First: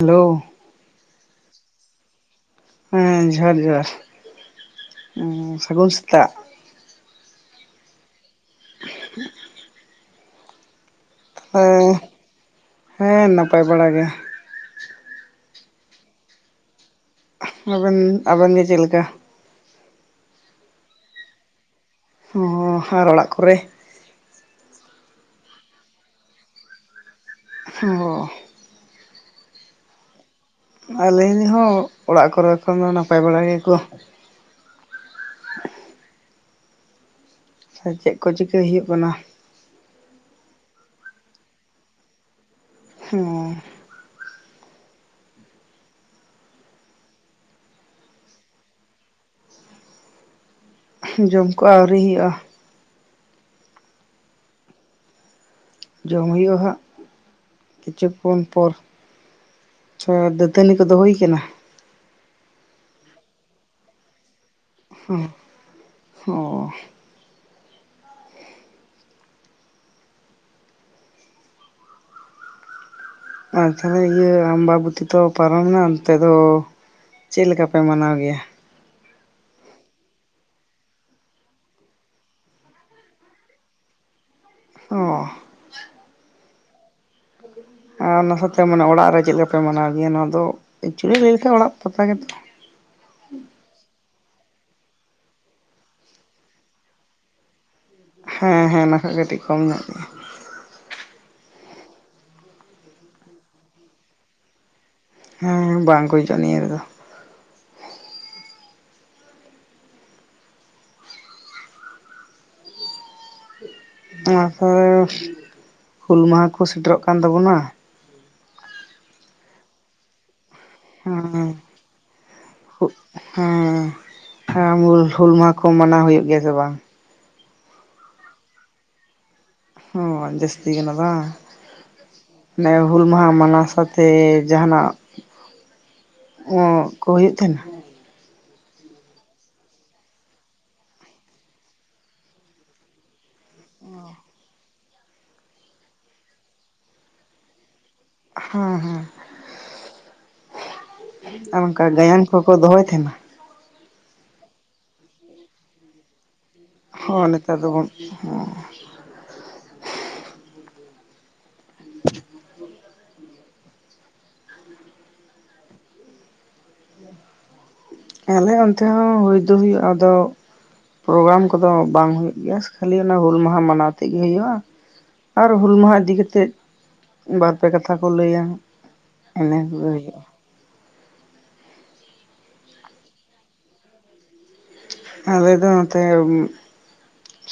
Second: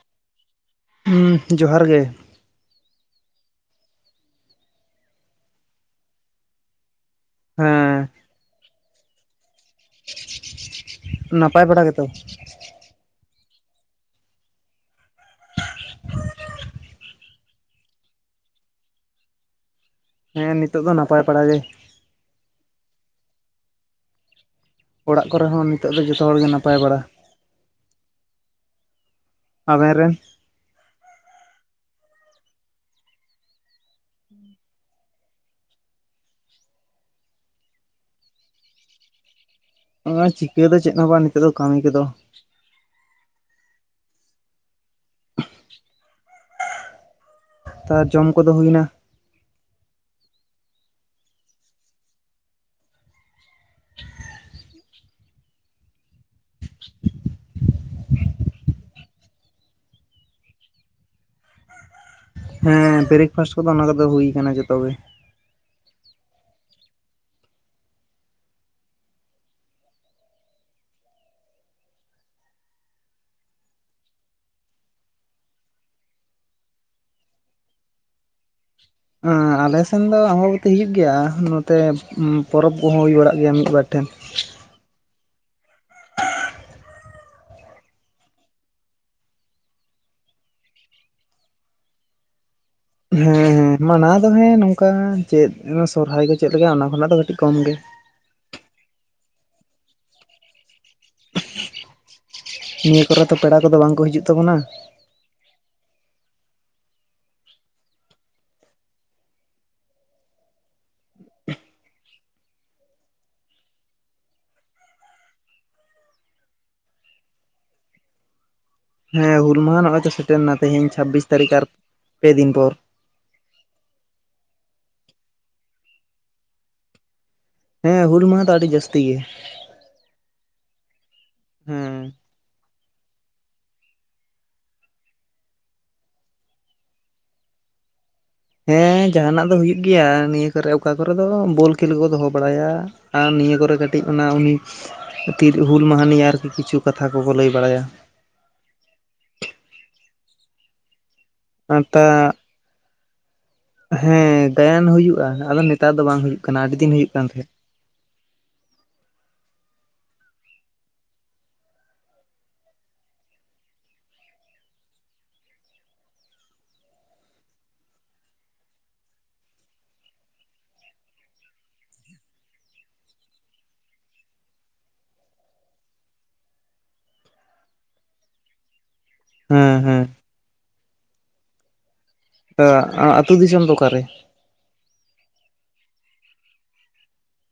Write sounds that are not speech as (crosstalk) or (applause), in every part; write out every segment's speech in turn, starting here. Hello ᱦᱩᱸ ᱡᱚᱦᱟᱨ ᱜᱮ᱾ ᱦᱮᱸ ᱡᱚᱦᱟᱨ ᱡᱚᱦᱟᱨ ᱥᱟᱹᱜᱩᱱ ᱥᱮᱛᱟᱜ᱾ ᱦᱮᱸ᱾ (inaudible) ᱱᱟᱯᱟᱭ ᱵᱟᱲᱟ ᱦᱮᱸ ᱜᱮᱛᱚ ᱦᱮᱸ ᱱᱟᱯᱟᱭ ᱵᱟᱲᱟ ᱜᱮᱭᱟ᱾ ᱟᱵᱮᱱ ᱟᱵᱮᱱ ᱜᱮ ᱪᱮᱫ ᱞᱮᱠᱟ? ᱦᱮᱸ ᱱᱤᱛᱳᱜ ᱫᱚ ᱱᱟᱯᱟᱭ ᱵᱟᱟᱲᱟᱜ ᱜᱮ᱾ ᱦᱚᱸ ᱟᱨ ᱚᱲᱟᱜ ᱠᱚᱨᱮ ᱚᱲᱟᱜ ᱠᱚᱨᱮ ᱦᱚᱸ ᱱᱤᱛᱚᱜ ᱫᱚ ᱡᱚᱛᱚ ᱦᱚᱲᱜᱮ ᱱᱟᱯᱟᱭ ᱵᱟᱲᱟ᱾ ᱦᱩᱸ ᱚᱻᱻ ᱟᱵᱮᱱ ᱨᱮᱱ ᱟᱞᱮ ᱨᱤᱱ ᱦᱚᱸ ᱚᱲᱟᱜ ᱠᱚᱨᱮ ᱠᱷᱚᱱ ᱫᱚ ᱱᱟᱯᱟᱭ ᱵᱟᱲᱟ ᱜᱮᱠᱚ᱾ ᱥᱮ ᱪᱮᱫ ᱠᱚ ᱪᱤᱠᱟᱹᱭ ᱦᱩᱭᱩᱜ ᱠᱟᱱᱟ? ᱱᱚᱜ-ᱚᱭ ᱪᱤᱠᱟᱹ ᱫᱚ ᱪᱮᱫ ᱦᱚᱸ ᱵᱟᱝ, ᱱᱤᱛᱚᱜ ᱫᱚ ᱠᱟᱹᱢᱤ ᱠᱚᱫᱚ ᱦᱮᱸ᱾ ᱛᱚ ᱡᱚᱢ ᱠᱚᱫᱚ ᱦᱩᱭᱱᱟ? ᱡᱚᱢ ᱠᱚ ᱟᱹᱣᱨᱤ ᱦᱩᱭᱩᱜᱼᱟ᱾ ᱡᱚᱢ ᱦᱦᱩᱭᱩᱜᱼᱟ ᱦᱟᱸᱜ᱾ (inaudible) ᱠᱤᱪᱷᱩ ᱠᱷᱚᱱ ᱯᱚᱨ ᱟᱪᱷᱟ ᱫᱟᱹᱛᱟᱹᱱᱤ ᱠᱚᱫᱚ ᱦᱩᱭ ᱠᱟᱱᱟ? ᱦᱮᱸ ᱵᱨᱮᱠᱯᱷᱟᱥᱴ ᱠᱚᱫᱚ ᱚᱱᱟ ᱠᱚᱫᱚ ᱦᱩᱭᱩᱭᱟ ᱟᱠᱟᱱᱟᱱᱟ ᱡᱚᱛᱚ ᱜᱮ᱾ ᱩᱸᱜ ᱚᱻ ᱟᱨ ᱛᱟᱦᱚᱞᱮ ᱤᱭᱟᱹ ᱟᱢᱵᱟᱵ ᱛᱤ ᱛᱚ ᱯᱟᱨᱚᱢᱱᱟ, ᱱᱤᱛᱚᱜ ᱫᱚ ᱪᱮᱫ ᱞᱮᱠᱟᱯᱮ ᱢᱟᱱᱟᱣ ᱜᱮᱭᱟ? ᱟᱞᱮ ᱥᱮᱱ ᱫᱚ ᱟᱢᱵᱵᱚᱛᱤ ᱦᱩᱭᱩᱜ ᱜᱮᱭᱟ᱾ ᱱᱚᱛᱮ ᱯᱚᱨᱚᱵᱽ ᱠᱚᱦᱚᱸ ᱦᱩᱭ ᱵᱟᱲᱟᱜ ᱜᱮᱭᱟ ᱢᱤᱫᱵᱟᱨ ᱴᱷᱮᱱ᱾ ᱚᱻ ᱟᱨ ᱚᱱᱟ ᱥᱟᱶᱛᱮ ᱢᱟᱱᱮ ᱚᱲᱟᱜ ᱨᱮ ᱪᱮᱫ ᱞᱮᱠᱟᱯᱮ ᱢᱟᱱᱟᱣ ᱜᱮᱭᱟ? ᱱᱚᱣᱟ ᱫᱚ ᱮᱠᱪᱩᱭᱮᱞᱤ ᱞᱟᱹᱭ ᱞᱮᱠᱷᱟᱱ ᱚᱲᱟᱜ ᱯᱟᱛᱟ ᱜᱮᱛᱚ᱾ ᱦᱮᱸ ᱦᱮᱸ ᱢᱟᱱᱟᱣ ᱫᱚ ᱦᱮᱸ ᱱᱚᱝᱠᱟ ᱪᱮᱫ ᱥᱚᱨᱦᱟᱭ ᱠᱚ ᱪᱮᱫᱞ ᱞᱮᱠᱟ ᱚᱱᱟ ᱠᱷᱚᱱᱟᱜ ᱫᱚ ᱠᱟᱹᱴᱤᱡ ᱠᱚᱢ ᱜᱮ᱾ ᱦᱮᱸ ᱦᱮᱸ ᱚᱱᱟ ᱠᱷᱚᱡ ᱠᱟᱹᱴᱤᱡ ᱠᱚᱢ ᱧᱚᱜ ᱜᱮᱭᱟ᱾ ᱱᱤᱭᱟᱹ ᱠᱚᱨᱮ ᱛᱚ ᱯᱮᱲᱟ ᱠᱚᱫᱚ ᱵᱟᱝᱠᱚ ᱦᱤᱡᱩᱜ ᱛᱟᱵᱚᱱᱟ᱾ ᱦᱮᱸ ᱵᱟᱝ ᱠᱚ ᱦᱤᱡᱩᱜᱼᱟ ᱱᱤᱭᱟᱹ ᱨᱮᱫᱚ᱾ ᱚᱱᱟ ᱯᱚᱨᱮ ᱦᱩᱞ ᱢᱟᱦᱟ ᱠᱚ ᱥᱮᱴᱮᱨᱚᱜ ᱠᱟᱱ ᱛᱟᱵᱚᱱᱟ᱾ ᱦᱮᱸ ᱦᱩᱞ ᱢᱟᱦᱟ ᱱᱚᱜᱼᱚᱭ ᱪᱚ ᱥᱮᱴᱮᱨᱱᱟ ᱛᱮᱦᱮᱧ ᱪᱷᱟᱵᱽᱵᱤᱥ ᱦᱮᱸ ᱛᱟᱹᱨᱤᱠᱷ ᱟᱨ ᱯᱮ ᱫᱤᱱ ᱯᱚᱨ᱾ ᱦᱮᱸ ᱦᱮᱸ ᱦᱩᱞ ᱢᱟᱦᱟ ᱠᱚ ᱢᱟᱱᱟᱣ ᱦᱩᱭᱩᱜ ᱜᱮᱭᱟ ᱥᱮ ᱵᱟᱝ? ᱦᱮᱸ ᱦᱩᱞ ᱢᱟᱦᱟ ᱫᱚ ᱟᱹᱰᱤ ᱡᱟᱹᱥᱛᱤ ᱜᱮ ᱦᱩᱸ ᱟ ᱡᱟᱹᱥᱛᱤᱜ ᱠᱟᱱᱟ ᱵᱟᱝ? ᱦᱮᱸ᱾ ᱚᱱᱮ ᱦᱩᱞ ᱢᱟᱦᱟ ᱢᱟᱱᱟᱣ ᱥᱟᱶᱛᱮ ᱡᱟᱦᱟᱱᱟᱜ ᱚᱸᱜ ᱦᱩᱭᱩᱜ ᱛᱟᱦᱮᱱᱟ? ᱦᱮᱸ ᱡᱟᱦᱟᱱᱟᱜ ᱫᱚ ᱦᱩᱭᱩᱜ ᱜᱮᱭᱟ, ᱱᱤᱭᱟᱹ ᱠᱚᱨᱮ ᱚᱠᱟ ᱠᱚᱨᱮ ᱫᱚ ᱵᱚᱞ ᱠᱷᱮᱞ ᱠᱚ ᱫᱚᱦᱚ ᱵᱟᱲᱟᱭᱟ᱾ ᱟᱨ ᱱᱤᱭᱟᱹ ᱠᱚᱨᱮ ᱠᱟᱹᱴᱤᱡ ᱚᱱᱟ ᱩᱱᱤ ᱛᱤᱞ ᱦᱩᱞ ᱢᱟᱦᱟᱱᱤ ᱟᱨᱠᱤ ᱠᱤᱪᱷᱩ ᱠᱟᱛᱷᱟ ᱠᱚᱠᱚ ᱞᱟᱹᱭ ᱵᱟᱲᱟᱭᱟ᱾ ᱦᱩᱸ ᱦᱩᱸ ᱟᱨ ᱚᱱᱠᱟ ᱟᱛᱟ ᱜᱟᱭᱟᱱ ᱠᱚᱠᱚ ᱫᱚᱦᱚᱭ ᱛᱟᱦᱮᱸᱱᱟ? ᱦᱮᱸ ᱜᱟᱭᱟᱱ ᱦᱩᱭᱩᱜᱼᱟ ᱟᱫᱚ ᱱᱮᱛᱟᱨ ᱫᱚ ᱵᱟᱝ ᱦᱩᱭᱩᱜ ᱠᱟᱱᱟ ᱟᱹᱰᱤ ᱫᱤᱱ ᱦᱩᱭᱩᱜ ᱦᱚᱸ ᱠᱟᱱ ᱛᱟᱦᱮᱸᱫ᱾ ᱱᱮᱛᱟᱨ ᱫᱚᱵᱚ ᱦᱚᱸ (inaudible) ᱟᱞᱮ ᱚᱱᱛᱮ ᱦᱚᱸ ᱦᱩᱭ ᱫᱚ ᱦᱩᱭᱩᱜᱼᱟ᱾ ᱟᱫᱚ ᱯᱨᱳᱜᱨᱟᱢ ᱠᱚᱫᱚ ᱵᱟᱝ ᱦ ᱦᱩᱭᱩᱜ ᱜᱮᱭᱟ ᱠᱷᱟᱹᱞᱤ ᱚᱱᱟ ᱦᱩᱞ ᱢᱟᱦᱟ ᱢᱟᱱᱟᱣ ᱛᱮᱜᱮ ᱦᱩᱭᱩᱜᱼᱟ᱾ ᱟᱨ ᱦᱩᱞ ᱢᱟᱦᱟ ᱤᱫᱤ ᱠᱟᱛᱮᱫ ᱵᱟᱨᱯᱮ ᱠᱟᱛᱷᱟ ᱠᱚ ᱞᱟᱹᱭᱟ ᱚᱱᱮ ᱦᱮᱸ ᱠᱚᱜᱮ ᱦᱩᱭᱩᱜᱼᱟ᱾ ᱟᱹᱛᱩ ᱫᱤᱥᱚᱢ ᱫᱚ ᱚᱠᱟᱨᱮ ᱟᱞᱮ ᱫᱚ ᱱᱚᱛᱮ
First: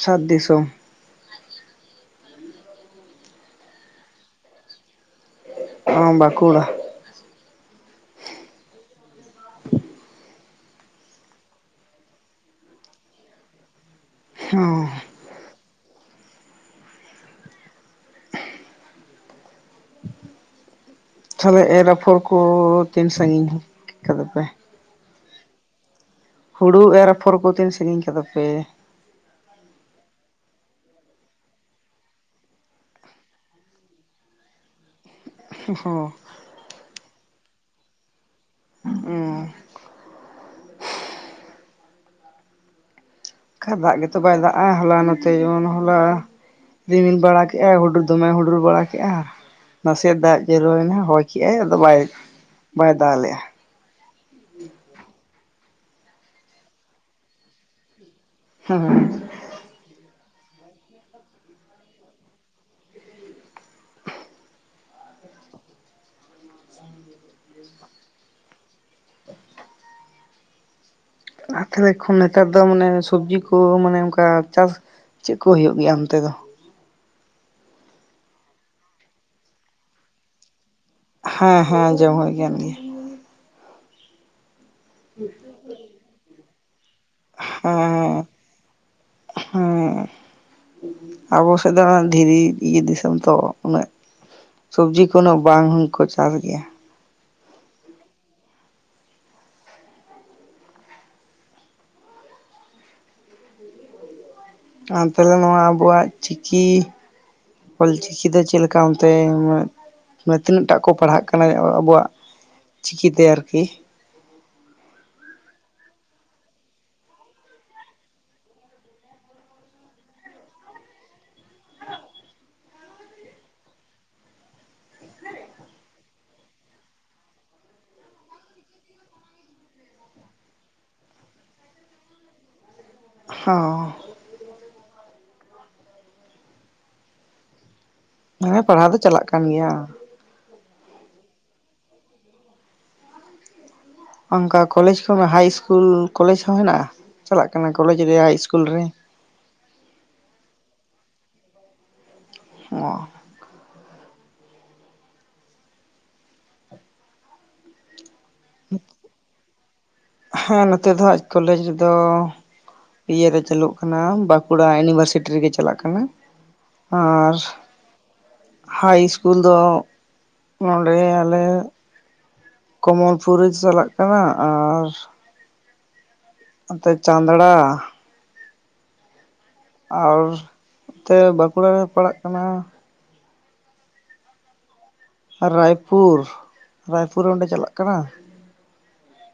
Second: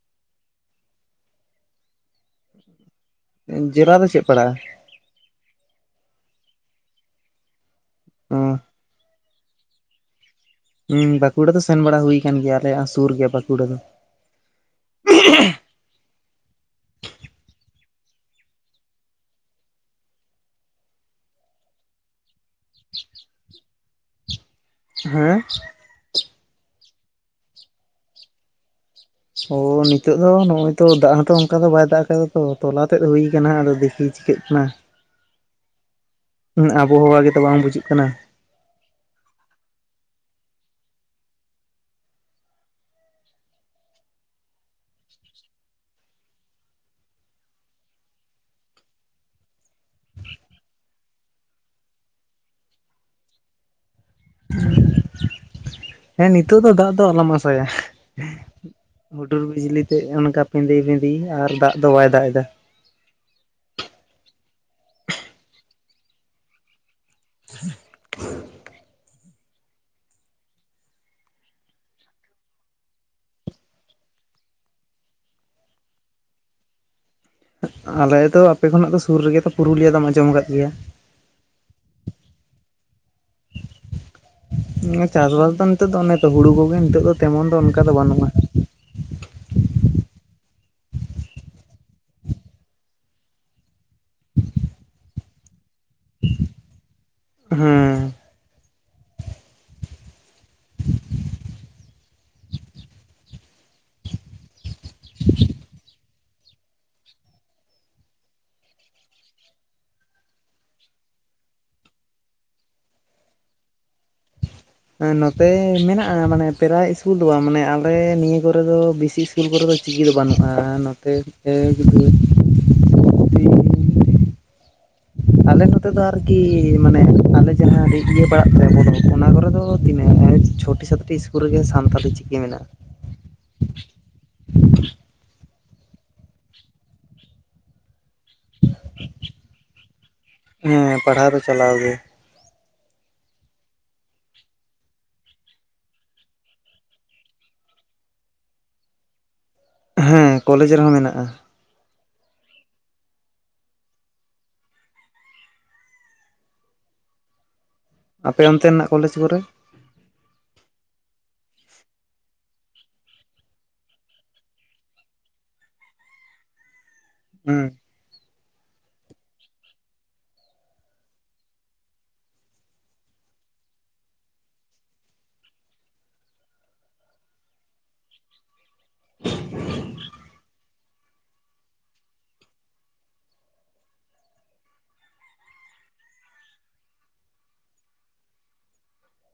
ᱥᱟᱛ ᱫᱤᱥᱚᱢ᱾ (inaudible) ᱡᱮᱞᱟ ᱫᱚ ᱪᱮᱫ ᱯᱟᱲᱟᱜᱼᱟ ᱚ ᱵᱟᱸᱠᱩᱲᱟ ᱚᱸ ᱦᱮᱸ ᱵᱟᱸᱠᱩᱲᱟ ᱫᱚ ᱥᱮᱱ ᱵᱟᱲᱟ ᱦᱩᱭ ᱟᱠᱟᱱ ᱜᱮᱭᱟ ᱟᱞᱮᱭᱟᱜ ᱥᱩᱨ ᱜᱮᱭᱟ ᱵᱟᱸᱠᱩᱲᱟ ᱫᱚ᱾ ᱚ ᱛᱟᱦᱚᱞᱮ ᱮᱨ ᱟᱯᱷᱚᱨ ᱠᱚ ᱛᱤᱱ ᱥᱟᱺᱜᱤᱧ ᱠᱟᱫᱟᱯᱮ? ᱦᱮᱸ ᱦᱩᱲᱩ ᱮᱨ ᱟᱯᱷᱚᱨ ᱠᱚ ᱛᱤᱱ ᱥᱟᱺᱜᱤᱧ ᱠᱟᱫᱟᱯᱮ? ᱚ ᱱᱤᱛᱳ ᱫᱚ ᱱᱚᱜᱼᱚᱭ ᱛᱚ ᱫᱟᱜ ᱦᱚᱸᱛᱚ ᱚᱱᱠᱟ ᱫᱚ ᱵᱟᱭ ᱫᱟᱜ ᱟᱠᱟᱫᱟ ᱛᱚ, ᱛᱚᱞᱟ ᱛᱮᱫ ᱦᱩᱭ ᱠᱟᱱᱟ ᱟᱫᱚ ᱫᱮᱠᱷᱤ ᱪᱤᱠᱟᱹᱜ ᱠᱟᱱᱟ ᱦᱚᱸ ᱦᱮᱸ ᱟᱵᱚᱦᱟᱣᱟ ᱜᱮᱛᱚ ᱵᱟᱝ ᱵᱩᱡᱩᱜ ᱠᱟᱱᱟ᱾ ᱚ ᱮᱡ ᱫᱟᱜ ᱜᱮᱛᱚ ᱵᱟᱭ ᱫᱟᱜᱼᱟ ᱦᱚᱞᱟ ᱱᱚᱛᱮ ᱡᱮᱢᱚᱱ ᱦᱚᱞᱟ ᱨᱤᱢᱤᱞ ᱵᱟᱲᱟ ᱠᱮᱫᱼᱟᱭ ᱦᱩᱰᱩᱨ ᱫᱚᱢᱮ ᱦᱩᱰᱩᱨ ᱵᱟᱲᱟ ᱠᱮᱫᱼᱟ ᱟᱨ ᱱᱟᱥᱮᱭᱟᱜ ᱫᱟᱜ ᱡᱚᱨᱚᱭᱱᱟ ᱦᱚᱭ ᱠᱮᱜᱟᱭ ᱟᱫᱚ ᱵᱟᱭ ᱵᱟᱭ ᱫᱟᱞ ᱞᱮᱫᱼᱟ᱾ ᱦᱮᱸ ᱱᱤᱛᱚᱜ ᱫᱚ ᱫᱟᱜ ᱫᱚ ᱟᱞᱚᱢ ᱟᱥᱟᱭᱟ᱾ ᱦᱮᱸ ᱦᱩᱴᱩᱨ ᱵᱤᱡᱞᱤᱛᱮ ᱚᱱᱠᱟ ᱯᱮᱸᱫᱮ ᱵᱷᱮᱸᱫᱮ ᱟᱨ ᱫᱟᱜ ᱫᱚ ᱵᱟᱭ ᱫᱟᱜ ᱮᱫᱟ᱾ ᱦ (unintelligible) ᱛᱟᱦᱚᱞᱮ ᱠᱷᱚᱱ ᱱᱮᱛᱟᱨ ᱫᱚ ᱢᱟᱱᱮ ᱥᱚᱵᱽᱡᱤ ᱠᱚ ᱢᱟᱱᱮ ᱚᱱᱠᱟ ᱪᱟᱥ ᱪᱮᱫ ᱠᱚ ᱦᱩᱭᱩᱜ ᱜᱮᱭᱟ ᱚᱱᱛᱮ ᱫᱚ? ᱟᱞᱮ ᱫᱚ ᱟᱯᱮ ᱠᱷᱚᱱᱟᱜ ᱫᱚ ᱥᱩᱨ ᱨᱮᱜᱮ ᱛᱚ ᱯᱩᱨᱩᱞᱤᱭᱟᱹ ᱫᱚᱢ ᱟᱸᱡᱚᱢ ᱟᱠᱟᱫ ᱜᱮᱭᱟ᱾ ᱦᱮᱸ ᱦᱮᱸ ᱡᱚᱢ ᱦᱩᱭ ᱟᱠᱟᱱ ᱜᱮᱭᱟ (inaudible) ᱪᱟᱥᱵᱟᱥ ᱫᱚ ᱱᱤᱛᱚᱜ ᱫᱚ ᱚᱱᱮᱛᱚ ᱦᱩᱲᱩ ᱠᱚᱜᱮ ᱱᱤᱛᱚᱜ ᱫᱚ ᱛᱮᱢᱚᱱ ᱫᱚ ᱚᱱᱠᱟ ᱫᱚ ᱦᱮᱸ ᱵᱟᱹᱱᱩᱜᱼᱟ ᱦᱮᱸ ᱟᱵᱚ ᱥᱮᱫ ᱫᱚ ᱫᱷᱤᱨᱤ ᱤᱭᱟᱹ ᱫᱤᱥᱚᱢ ᱛᱚ ᱩᱱᱟᱹᱜ ᱥᱚᱵᱡᱤ ᱠᱚ ᱩᱱᱟ. ᱜ ᱵᱟᱝ ᱦᱚᱠᱚ ᱪᱟᱥ ᱜᱮᱭᱟ᱾ ᱦᱮᱸ ᱟᱨ ᱛᱟᱦᱚᱞᱮ ᱱᱚᱣᱟ ᱟᱵᱚᱣᱟᱜ ᱪᱤᱠᱤ ᱚᱞᱪᱤᱠᱤ ᱫᱚ ᱪᱮᱫ ᱞᱮᱠᱟ ᱚᱱᱛᱮ ᱢᱟᱱᱮ ᱛᱤᱱᱟᱹᱜ ᱴᱟᱜ ᱠᱚ ᱯᱟᱲᱦᱟᱜ ᱠᱟᱱᱟ ᱟᱵᱚᱣᱟᱜ ᱪᱤᱠᱤᱛᱮ ᱟᱨᱠᱤ ᱱᱚᱛᱮ ᱢᱮᱱᱟᱜᱼᱟ ᱢᱟᱱᱮ ᱯᱨᱟᱭ ᱤᱥᱠᱩᱞ ᱫᱚ ᱵᱟᱝ ᱢᱟᱱᱮ ᱟᱞᱮ ᱱᱤᱭᱟᱹ ᱠᱚᱨᱮ ᱫᱚ ᱵᱮᱥᱤ ᱥᱠᱩᱞ ᱠᱚᱨᱮ ᱫᱚ ᱪᱤᱠᱤ ᱫᱚ ᱵᱟᱹᱱᱩᱜᱼᱟ ᱱᱚᱛᱮ ᱮᱠ ᱫᱩᱭ ᱟᱞᱮ ᱱᱚᱛᱮ ᱫᱚ ᱟᱨᱠᱤ ᱢᱟᱱᱮ ᱟᱞᱮ ᱡᱟᱦᱟᱸ ᱤᱭᱟᱹ (unintelligible) ᱵᱟᱲᱟᱜ ᱫᱚ ᱚᱱᱟ ᱠᱚᱨᱮ ᱫᱚ ᱛᱤᱱᱟᱹᱜ ᱪᱷᱚᱴᱴᱤ ᱥᱟᱛᱴᱤ ᱤᱥᱠᱩᱞ ᱨᱮᱜᱮ ᱥᱟᱱᱛᱟᱞᱤ ᱪᱤᱠᱤ ᱢᱮᱱᱟᱜᱼᱟ (inaudible) ᱦ ᱦᱮᱸ ᱯᱟᱲᱦᱟᱣ ᱫᱚ ᱪᱟᱞᱟᱜ ᱠᱟᱱ ᱜᱮᱭᱟ ᱦᱮᱸ ᱯᱟᱲᱦᱟᱣ ᱫᱚ ᱪᱟᱞᱟᱣ ᱜᱮ ᱚᱱᱠᱟ ᱠᱚᱞᱮᱡᱽ ᱠᱚ ᱦᱟᱭ ᱤᱥᱠᱩᱞ ᱠᱚᱞᱮᱡᱽ ᱦᱚᱸ ᱦᱮᱱᱟᱜᱼᱟ, ᱪᱟᱞᱟᱜ ᱠᱟᱱᱟ ᱠᱚᱞᱮᱡᱽ ᱨᱮ ᱦᱟᱭ ᱤᱥᱠᱩᱞ ᱨᱮ᱾ ᱦᱮᱸ ᱠᱚᱞᱮᱡᱽ ᱨᱮᱦᱚᱸ ᱢᱮᱱᱟᱜᱼᱟ᱾ ᱚ ᱟᱯᱮ ᱚᱱᱛᱮᱱᱟᱜ ᱠᱚᱞᱮᱡᱽ ᱠᱚᱨᱮ ᱦᱮᱸ ᱱᱚᱛᱮ ᱫᱚᱦᱟᱜ ᱠᱚᱞᱮᱡᱽ ᱨᱮᱫᱚ ᱤᱭᱟᱹᱨᱮ ᱪᱟᱹᱞᱩᱜ ᱠᱟᱱᱟ ᱵᱟᱸᱠᱩᱲᱟ ᱤᱭᱩᱱᱤᱵᱷᱟᱨᱥᱤᱴᱤ ᱨᱮᱜᱮ ᱪᱟᱞᱟᱜ ᱠᱟᱱᱟ ᱾ ᱟᱨ ᱦᱩᱸ ᱦᱟᱭ ᱤᱥᱠᱩᱞ ᱫᱚ ᱱᱚᱸᱰᱮ ᱟᱞᱮ ᱠᱚᱢᱚᱞᱯᱩᱨᱤ ᱪᱟᱞᱟᱜ ᱠᱟᱱᱟ ᱟᱨ (unintelligible) ᱪᱟᱸᱫᱲᱟ ᱟᱨ ᱱᱱᱚᱛᱮ ᱵᱟᱸᱠᱩᱲᱟ ᱨᱮ ᱯᱟᱲᱟᱜ ᱠᱟᱱᱟ ᱾ ᱨᱟᱭᱯᱩᱨ ᱨᱟᱭᱯᱩᱨ ᱨᱮ ᱚᱸᱰᱮ ᱪᱟᱞᱟᱜ ᱠᱟᱱᱟ ᱾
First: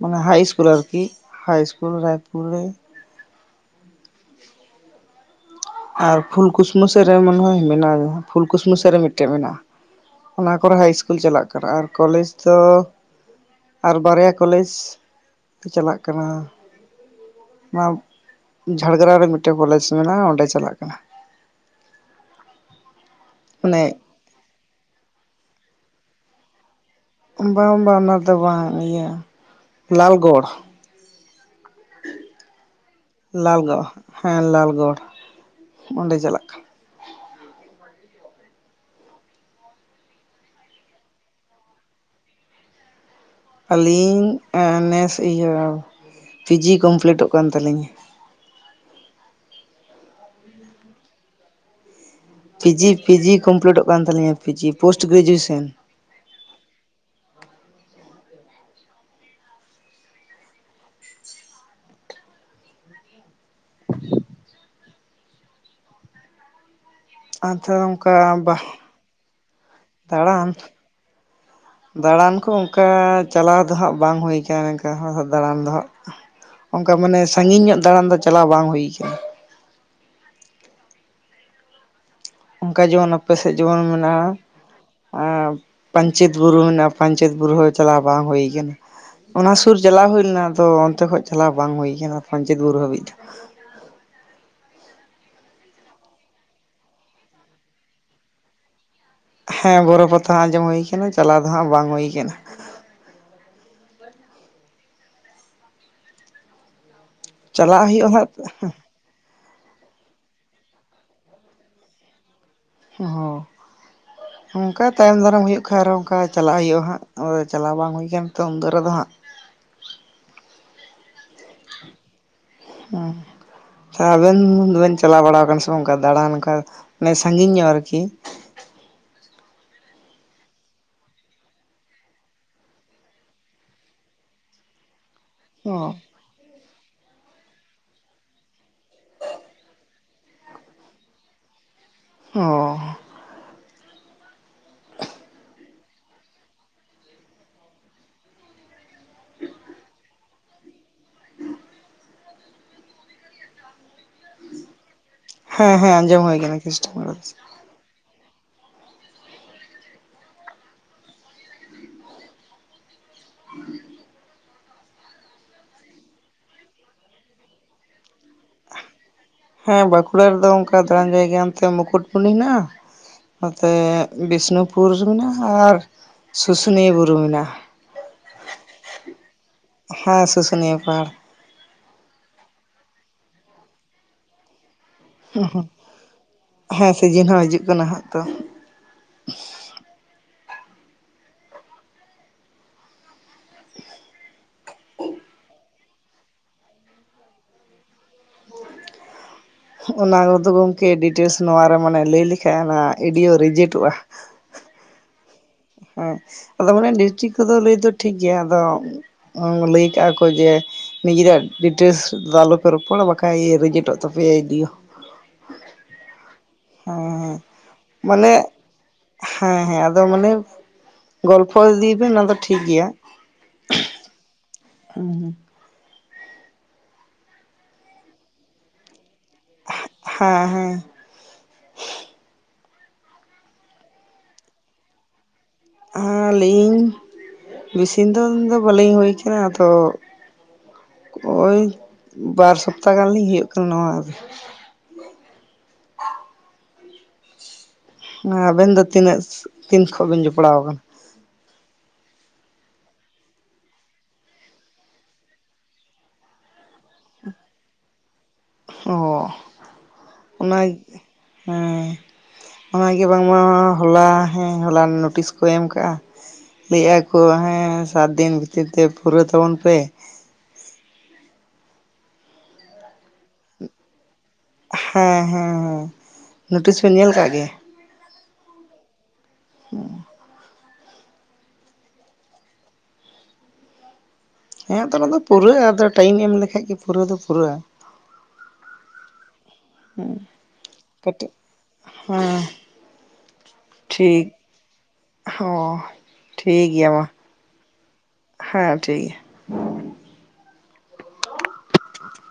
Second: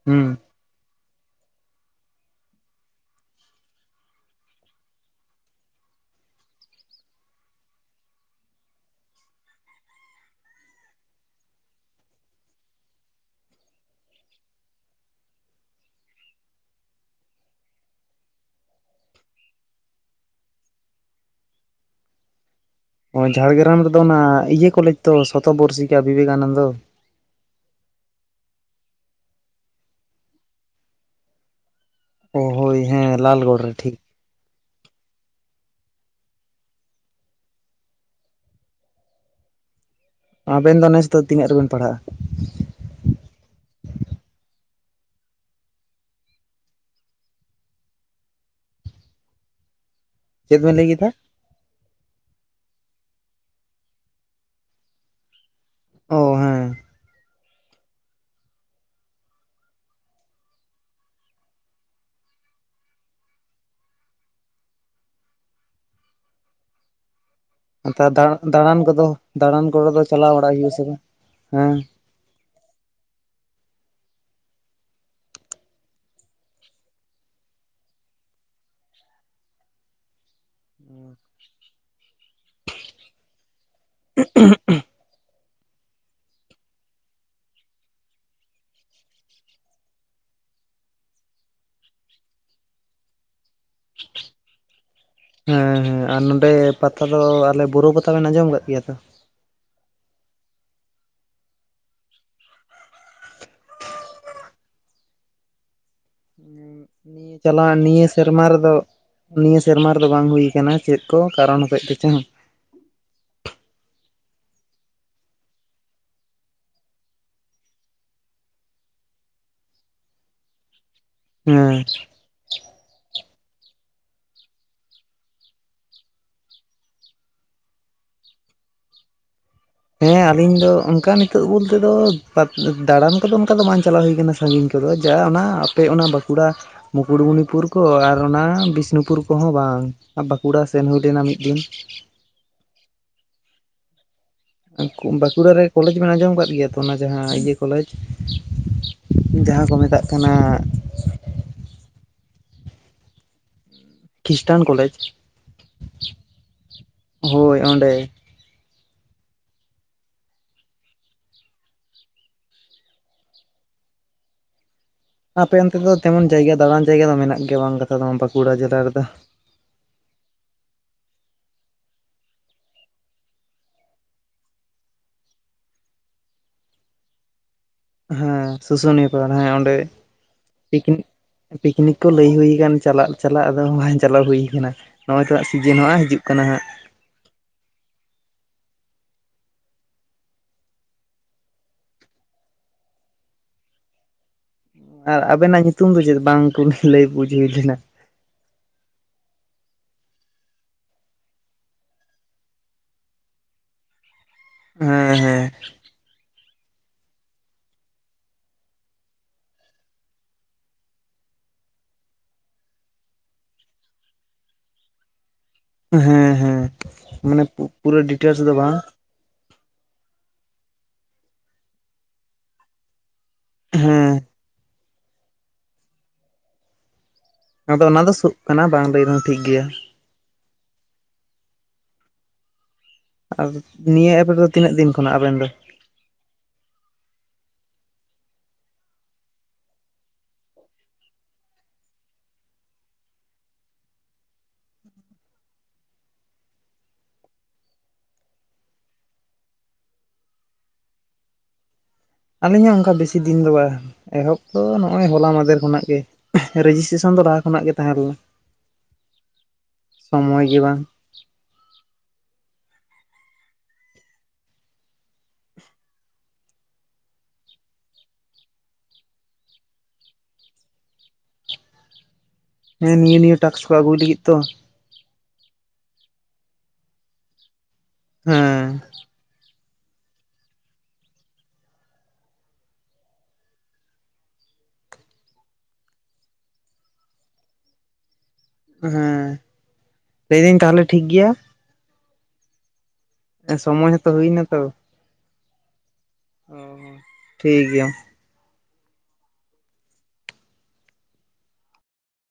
ᱚᱱᱟ ᱦᱟᱭ ᱤᱥᱠᱩᱞ ᱟᱨᱠᱤ ᱦᱟᱭ ᱤᱥᱠᱩᱞ ᱨᱟᱭᱯᱩᱨ ᱨᱮ ᱟᱨ ᱯᱷᱩᱞᱠᱩᱥᱢᱟᱹ ᱥ ᱨᱮ ᱢᱚᱱᱮ ᱢᱮᱱᱟᱜᱼᱟ ᱯᱷᱩᱞᱠᱩᱥᱢᱟᱹ ᱥᱮᱫ ᱨᱮ ᱢᱤᱫᱴᱮᱱ ᱢᱮᱱᱟᱜᱼᱟ ᱾ ᱚᱱᱟ ᱠᱚᱨᱮ ᱦᱟᱭ ᱤᱥᱠᱩᱞ ᱪᱟᱞᱟᱜ ᱠᱟᱱᱟ ᱟᱨ ᱠᱚᱞᱮᱡᱽ ᱫᱚ ᱟᱨ ᱵᱟᱨᱭᱟ ᱠᱚᱞᱮᱡᱽ ᱪᱟᱞᱟᱜ ᱠᱟᱱᱟ ᱚᱱᱟ ᱡᱷᱟᱲᱜᱨᱟᱢ ᱨᱮ ᱢᱤᱫᱴᱮᱱ ᱠᱚᱞᱮᱡᱽ ᱢᱮᱱᱟᱜᱼᱟ ᱚᱸᱰᱮ ᱪᱟᱞᱟᱜ ᱠᱟᱱᱟ ᱾ ᱚ ᱡᱷᱟᱲᱜᱨᱟᱢ ᱢᱟᱱᱮ ᱨᱮᱫᱚ ᱚᱱᱟ ᱤᱭᱟᱹ ᱠᱚᱞᱮᱡᱽ ᱛᱚ ᱥᱚᱛᱚ ᱵᱚᱨᱥᱤᱠᱟ ᱵᱤᱵᱮᱠᱟᱱᱚᱱᱫᱚ ᱵᱟᱝ ᱵᱟᱝ ᱚᱱᱟ ᱫᱚ ᱵᱟᱝ ᱤᱭᱟᱹ ᱞᱟᱞᱜᱚᱲ ᱚ ᱦᱳᱭ ᱦᱮᱸ ᱨᱮ ᱞᱟᱞᱜᱚᱲ ᱴᱷᱤᱠ ᱦᱮᱸ ᱞᱟᱞᱜᱚᱲ ᱚᱸᱰᱮ ᱪᱟᱞᱟᱜ ᱠᱟᱱᱟ ᱾ ᱟᱵᱮᱱ ᱫᱚ ᱱᱮᱥᱚᱜ ᱫᱚ ᱛᱤᱱᱟᱹᱜ ᱨᱮᱵᱮᱱ ᱯᱟᱲᱦᱟᱜᱼᱟ ᱾ ᱟᱹᱞᱤᱧ ᱱᱮᱥ ᱤᱭᱟᱹ ᱯᱤᱡᱤ ᱠᱚᱢᱯᱞᱤᱤᱴᱚᱜ ᱠᱟᱱ ᱛᱟᱹᱞᱤᱧᱟ ᱾ ᱪᱮᱫ ᱵᱮᱱ ᱞᱟᱹᱭ ᱠᱮᱫᱟ ᱾ ᱯᱤᱡᱤ ᱯᱤᱡᱤ ᱠᱚᱢᱯᱞᱤᱴᱚᱜ ᱠᱟᱱ ᱛᱟᱹᱞᱤᱧᱟ ᱯᱤᱡᱤ ᱯᱳᱥᱴ ᱜᱨᱮᱡᱩᱭᱮᱥᱮᱱ ᱚ ᱦᱮᱸ ᱟᱫᱚ ᱱ ᱚᱱᱠᱟ ᱵᱟ ᱫᱟᱬᱟᱱ ᱠᱚᱫᱚ ᱫᱟᱬᱟᱱ ᱠᱚᱨᱮ ᱫᱚ ᱪᱟᱞᱟᱣ ᱫᱟᱬᱟᱱ ᱵᱟᱲᱟᱜ ᱦᱩᱭᱩᱜᱼᱟ ᱥᱮ ᱵᱟᱝ ᱦᱮᱸ ᱫᱟᱬᱟᱱ ᱠᱚ ᱚᱱᱠᱟ ᱪᱟᱞᱟᱣ ᱫᱚ ᱦᱟᱸᱜ ᱵᱟᱝ ᱦᱩᱭᱠ ᱮᱱᱠᱟ ᱦᱚᱸ ᱫᱟᱬᱟᱱ ᱫᱚ ᱦᱟᱸᱜ ᱾ ᱚᱱᱠᱟ ᱢᱟᱱᱮ ᱥᱟᱺᱜᱤᱧ ᱧᱚᱜ ᱫᱟᱬᱟᱱ ᱫᱚ ᱪᱟᱞᱟᱣ ᱵᱟᱝ ᱦᱩᱭ ᱠᱟᱱᱟ ᱾ ᱦᱩᱸ (inaudible) ᱚᱱᱠᱟ ᱡᱮᱢᱚᱱ ᱟᱯᱮ ᱥᱮᱫ ᱡᱮᱢᱚᱱ ᱢᱮᱱᱟᱜᱼᱟ ᱾ ᱦ ᱯᱧᱪᱮᱛ ᱵᱩᱨᱩ ᱢᱮᱱᱟᱜᱟ ᱯᱧᱪᱮᱛ ᱵᱯᱩᱨᱩ ᱦᱚᱸ ᱪᱟᱞᱟᱜ ᱵᱟᱝ ᱦᱩᱭ ᱟᱠᱟᱱᱟ ᱾ ᱚᱱᱟ ᱥᱩᱨ ᱪᱟᱞᱟᱣ ᱦᱩᱭ ᱞᱮᱱᱟ ᱟᱫᱚ ᱚᱱᱛᱮ ᱠᱷᱚᱡ ᱪᱟᱞᱟᱣ ᱵᱟᱝ ᱦᱩᱭ ᱟᱠᱟᱱᱟ ᱯᱟᱧᱪᱮᱛ ᱵᱩᱨᱩ ᱦᱟᱹᱵᱤᱡ ᱫᱚ ᱾ ᱦᱮᱸ ᱦᱮᱸ ᱟᱨ ᱱᱚᱸᱰᱮ ᱯᱟᱛᱟ ᱫᱚ ᱟᱞᱮ ᱵᱩᱨᱩ ᱯᱟᱛᱟ ᱞᱮᱱ ᱟᱸᱡᱚᱢ ᱠᱫ ᱜᱮᱭᱟ ᱛᱚ ᱦᱮᱸ ᱜᱚᱨᱚ ᱯᱟᱚᱛ ᱦᱚᱸ ᱟᱸᱡᱚᱢ ᱦᱩᱭᱭᱟ ᱠᱟᱱᱟ ᱪᱟᱞᱟᱣ ᱫᱚ ᱦᱟᱸᱜ ᱵᱟᱝ ᱦᱩᱭ ᱠᱟᱱᱟ. ᱾ ᱱᱤᱭᱟᱹ ᱪᱟᱞᱟᱟᱜ ᱪᱟᱞᱟᱜ ᱱᱤᱭᱟᱹ ᱦᱩᱭᱩᱜᱼᱟ ᱥᱮᱨᱢᱟ ᱨᱮᱫᱚ ᱾ ᱱᱤᱭᱟᱹ ᱥᱮᱨᱢᱟ ᱨᱮᱫᱚ ᱵᱟᱝ ᱦᱩᱭ ᱟᱠᱟᱱᱟᱟᱱᱟ ᱪᱮᱫ ᱠᱚ ᱠᱟᱨᱚᱱ ᱦᱚᱛᱮᱡ ᱛᱮ ᱪᱮᱫ ᱦᱚᱸ ᱦ ᱚᱱᱠᱟ ᱛᱟᱭᱚᱢ ᱫᱟᱨᱟᱢ ᱦᱩᱭᱩᱜ ᱠᱷᱟ ᱟᱨᱦᱚᱸ ᱚᱱᱠᱟ ᱪᱟᱞᱟᱜ ᱦᱩᱭᱩᱜᱼᱟ ᱦᱟᱸᱜ ᱟ ᱪᱟᱞᱟᱣ ᱵᱟᱝ ᱦᱩᱭᱠᱟᱱ ᱛᱚ ᱩᱱᱢᱫᱟᱹ ᱨᱮᱫᱚ ᱦᱟᱸᱜ ᱾ ᱦᱮᱸ ᱦᱮᱸ ᱟᱵᱮᱱ ᱫᱚᱵᱮᱱ ᱪᱟᱞᱟᱣ ᱵᱟᱲᱟ ᱟᱠᱟᱱᱟ ᱥᱮ ᱵᱟᱝ ᱚᱱᱠᱟ ᱫᱟᱬᱟᱱ ᱝᱠᱟ ᱢᱟᱱᱮ ᱥᱟᱺᱜᱤᱧ ᱧᱚᱜ ᱟᱨᱠᱤ ᱦᱮᱸ ᱟᱞᱤᱧ ᱫᱚ ᱚᱱᱠᱟ ᱱᱤᱛᱚᱜ ᱵᱚᱞᱛᱮ ᱫᱚ ᱫᱟᱬᱟᱱ ᱠᱚᱫᱚ ᱚᱱᱠᱟ ᱫᱚ ᱵᱟᱝ ᱪᱟᱞᱟᱣ ᱦᱩᱭ ᱟᱠᱟᱱᱟ ᱥᱟᱺᱜᱤᱧ ᱠᱷᱚᱱ ᱾ ᱫᱚ ᱡᱟ ᱚᱱᱟ ᱟᱯᱮ ᱚ ᱚᱱᱟ ᱵᱟ ᱵᱟ ᱢᱩᱠᱩᱴᱢᱩᱱᱤᱯᱩᱨ ᱠᱚ ᱟᱨ ᱚᱱᱟ ᱵᱤᱥᱱᱩᱯᱩᱨ ᱠᱚᱦᱚᱸ ᱵᱟᱝ ᱵᱟᱸᱠᱩᱲᱟ ᱥᱮᱱ ᱦᱩᱭ ᱞᱮᱱᱟ ᱢᱤᱫ ᱫᱤᱱ ᱾ ᱚ ᱵᱟᱸᱠᱩᱲᱟᱟᱨ ᱨᱮ ᱠᱚᱞᱮᱡᱽ ᱵᱮᱱ ᱟᱸᱡᱚᱢ ᱟᱠᱟᱫ ᱜᱮᱭᱟ ᱛᱚ ᱚᱱᱟ ᱡᱟᱦᱟᱸ ᱤᱭᱟᱹ ᱠᱚᱞᱮᱡᱽ ᱾ ᱡᱟᱦᱟᱸ ᱠᱚ ᱢᱮᱛᱟᱜ ᱠᱟᱱᱟ ᱠᱷᱤᱥᱴᱟᱱ ᱠᱚᱞᱮᱡᱽ ᱦᱮᱸ ᱦᱮᱸ ᱟᱸᱡᱚᱢ ᱦᱩᱭ ᱟᱠᱟᱱᱟ ᱠᱷᱨᱤᱥᱴᱟᱵᱟ ᱫᱚ ᱦᱳᱭ ᱚᱸᱰᱮ ᱟᱨᱮᱸ (inaudible) ᱟᱯᱮ ᱚᱱᱛᱮ ᱫᱚ ᱛᱮᱢᱚᱱ ᱡᱟᱭᱜᱟ ᱫᱟᱲᱟᱱ ᱡᱟᱭᱜᱟ ᱫᱚ ᱢᱮᱱᱟᱜ ᱜᱮᱭᱟ ᱵᱟᱝ ᱠᱟᱛᱷᱟ ᱫᱚ ᱱᱚᱣᱟ ᱵᱟᱸᱠᱩᱲᱟ ᱡᱮᱞᱟ ᱨᱮᱫᱚ ᱦᱮᱸ ᱵᱟᱸᱠᱩᱲᱟ ᱨᱮᱫᱚ ᱚᱱᱠᱟ ᱫᱟᱬᱟᱱ ᱡᱟᱭᱜᱟ ᱱᱛᱮ ᱢᱩᱠᱩᱴᱢᱩᱱᱤ ᱦᱮᱱᱟᱜᱼᱟ ᱾ ᱱᱚᱛᱮ ᱵᱤᱥᱱᱩᱯᱩᱨ ᱢᱮᱱᱟᱜᱼᱟ ᱟᱨ ᱥᱩᱥᱩᱱᱤᱭᱟᱹ ᱵᱩᱨᱩ ᱢᱮᱱᱟᱜᱼᱟ ᱾ ᱦᱮᱸ ᱥᱩᱥᱩᱱᱤᱭᱟᱹ ᱯᱟᱦᱟᱲ ᱦᱮᱸ ᱚᱸᱰᱮ ᱦᱮᱸ ᱥᱩᱥᱩᱱᱤᱭᱟᱹ ᱯᱤᱠᱱᱤᱠ ᱯᱟᱦᱟᱲ ᱯᱤᱠᱱᱤᱠ ᱠᱚ ᱞᱟᱹᱭ ᱦᱩᱭᱠᱟᱱ ᱪᱟᱞᱟᱜ ᱪᱟᱞᱟᱜ ᱟᱫᱚ ᱵᱟᱝ ᱪᱟᱞᱟᱣ ᱦᱩᱭ ᱠᱟᱱᱟ ᱱᱚᱜᱼᱚᱭ ᱛᱚ ᱚ ᱦᱟᱸᱜ ᱦᱩᱸ ᱥᱤᱡᱤᱱ ᱦᱚᱸᱜ ᱦᱤᱡᱩᱜ ᱦᱟᱸᱜ ᱦᱮᱸ ᱥᱤᱡᱮᱱ ᱦᱚᱸ ᱦᱤᱡᱩᱜ ᱠᱟᱱᱟ ᱦᱟᱸᱜ ᱛᱚ ᱟᱨ ᱟᱵᱮᱱᱟᱜ ᱧᱩᱛᱩᱢ ᱫᱚ ᱪᱮᱫ ᱵᱟᱝ ᱠᱩᱞᱤ ᱞᱟᱹᱭ ᱵᱩᱡ ᱦᱩᱭ ᱞᱮᱱᱟ? ᱚᱱᱟ ᱠᱚᱫᱚ ᱜᱚᱝᱠᱮ ᱰᱤᱴᱮᱞᱥ ᱱᱚᱣᱟᱮ ᱢᱟᱱᱮ ᱞᱟᱹᱭ ᱞᱮᱠᱷᱟᱡ ᱚᱱᱟ ᱮᱰᱤᱭᱳ ᱨᱮᱡᱮᱴᱚᱜᱼᱟ ᱾ ᱦᱮᱸ ᱦᱮᱸ ᱾ ᱦᱮᱸ ᱟᱫᱚ ᱢᱟᱱᱮ ᱰᱤᱥᱴᱨᱤᱠ ᱠᱚᱫᱚ ᱞᱟᱹᱭ ᱫᱚ ᱴᱷᱤᱠ ᱜᱮᱭᱟ ᱟᱫᱚ ᱞᱟᱹᱭ ᱠᱟᱜ ᱠᱚ ᱡᱮ ᱱᱤᱡᱮᱨᱟᱜ ᱰᱤᱴᱮᱞᱥ ᱫᱚ ᱟᱞᱚ ᱯᱮ ᱨᱚᱯᱚᱲᱟ ᱵᱟᱠᱷᱟᱡ ᱨᱮᱡᱮᱴᱚᱜ ᱛᱟᱯᱮᱭᱟ ᱮᱰᱤᱭᱳ ᱾ ᱦᱮᱸ ᱦᱮᱸ ᱾ ᱢᱟᱱᱮ ᱯᱩᱨᱟᱹ ᱢᱟᱱᱮ ᱰᱤᱴᱮᱞᱥ ᱫᱚ ᱵᱟᱝ ᱾ ᱦᱮᱸ ᱦᱮᱸ ᱾ ᱟᱫᱚ ᱢᱟᱱᱮ ᱜᱚᱞᱯᱚ ᱤᱫᱤ ᱵᱤᱱ ᱚᱱᱟ ᱫᱚ ᱴᱷᱤᱠ ᱜᱮᱭᱟ ᱾ ᱦᱮᱸ ᱾ ᱦᱩᱸ ᱦᱩᱸ ᱾ ᱟᱫᱚ ᱚᱱᱟ ᱫᱚ ᱥᱳ ᱠᱟᱱᱟ ᱵᱟᱝ ᱞᱟᱹᱭ ᱨᱮᱦᱚᱸ ᱴᱷᱤᱠ ᱜᱮᱭᱟ ᱾ ᱦᱮᱸ ᱦᱮᱸ ᱾ ᱟᱨ ᱱᱤᱭᱟᱹ ᱮᱯ ᱨᱮᱫᱚ ᱛᱤᱱᱟᱹᱜ ᱫᱤᱱ ᱠᱷᱚᱱᱟᱜ ᱟᱵᱮᱱ ᱫᱚ? ᱞᱤᱧ ᱵᱮᱥᱤᱱ ᱫᱚᱱ ᱫᱚ ᱵᱟᱹᱞᱤᱧ ᱦᱩᱭ ᱟᱠᱟᱱᱟ ᱟᱫᱚ ᱾ ᱳᱭ ᱵᱟᱨ ᱥᱚᱯᱛᱟ ᱜᱟᱱ ᱞᱤᱧ ᱦᱩᱭᱩᱜ ᱠᱟᱱᱟ ᱱᱚᱣᱟ ᱟᱵᱮᱱ ᱫᱚ ᱛᱤᱱᱟᱹᱜ ᱛᱤᱱ ᱠᱷᱚᱱ ᱵᱮᱱ ᱡᱚᱯᱲᱟᱣ ᱟᱠᱟᱱᱟ? ᱟᱹᱞᱤᱧᱟᱜ ᱚᱱᱠᱟ ᱵᱮᱥᱤ ᱫᱤᱱ ᱫᱚ ᱵᱟᱝ ᱮᱦᱚᱵ ᱫᱚ ᱱᱚᱦᱚᱭ ᱦᱚᱞᱟ ᱢᱟᱫᱷᱮᱨ ᱠᱷᱚᱱᱟᱜ ᱜᱮ ᱾ ᱨᱮᱡᱤᱥᱴᱨᱮᱥᱚᱱ ᱫᱚ ᱞᱟᱦᱟ ᱠᱷᱚᱱᱟᱜ ᱜᱮ ᱛᱟᱦᱮᱸ ᱞᱮᱱᱟ ᱚ ᱥᱚᱢᱚᱭ ᱚᱱᱟ ᱜᱮ ᱵᱟᱝ ᱾ ᱦᱮᱸ ᱾ ᱚᱱᱟ ᱜᱮ ᱵᱟᱝᱢᱟ ᱦᱚᱞᱟ ᱦᱮᱸ ᱦᱚᱞᱟ ᱱᱳᱴᱤᱥ ᱠᱚ ᱮᱢ ᱟᱠᱟᱜᱼᱟ ᱾ ᱞᱟᱹᱭᱮᱫ ᱟᱠᱚ ᱦᱮᱸ ᱥᱟᱛ ᱫᱤᱱ ᱵᱷᱤᱛᱤᱨ ᱛᱮ ᱯᱩᱨᱟᱹᱣ ᱛᱟᱵᱚᱱ ᱯᱮ ᱾ ᱦᱮᱸ ᱱᱤᱭᱟᱹ ᱱᱤᱭᱟᱹ ᱴᱟᱠᱥ ᱠᱚ ᱟᱹᱜᱩᱭ ᱞᱟᱹᱜᱤᱫ ᱛᱚ ᱾ ᱦᱮᱸ ᱦᱮᱸ ᱦᱮᱸ ᱾ ᱱᱳᱴᱤᱥ ᱵᱮᱱ ᱧᱮᱞ ᱟᱠᱟᱜ ᱜᱮᱭᱟ? ᱦᱮᱸ ᱾ ᱦᱮᱸ ᱾ (unintelligible) ᱦᱮᱸ ᱟᱫᱚ ᱚᱱᱟ ᱫᱚ ᱯᱩᱨᱟᱹᱜᱼᱟ ᱟᱫᱚ ᱴᱟᱭᱤᱢ ᱮᱢ ᱞᱮᱠᱷᱟᱡ ᱜᱮ ᱯᱩᱨᱟᱹ ᱫᱚ ᱯᱩᱨᱟᱹᱜᱼᱟ ᱾ ᱦᱮᱸ ᱾ ᱦᱮᱸ ᱠᱟᱹᱴ ᱦᱮᱸ (unintelligible) ᱥᱚᱢᱚᱭ ᱦᱚᱸᱛᱚ ᱴᱷᱤᱠ ᱦᱩᱭᱱᱟ ᱛᱚ ᱾ ᱦᱚᱸ ᱴᱷᱤᱠ ᱜᱮᱭᱟ ᱢᱟ ᱴᱷᱤᱠ ᱜᱮᱭᱟ ᱾ ᱦᱮᱸ ᱴᱷᱤᱠ ᱜᱮᱭᱟ ᱾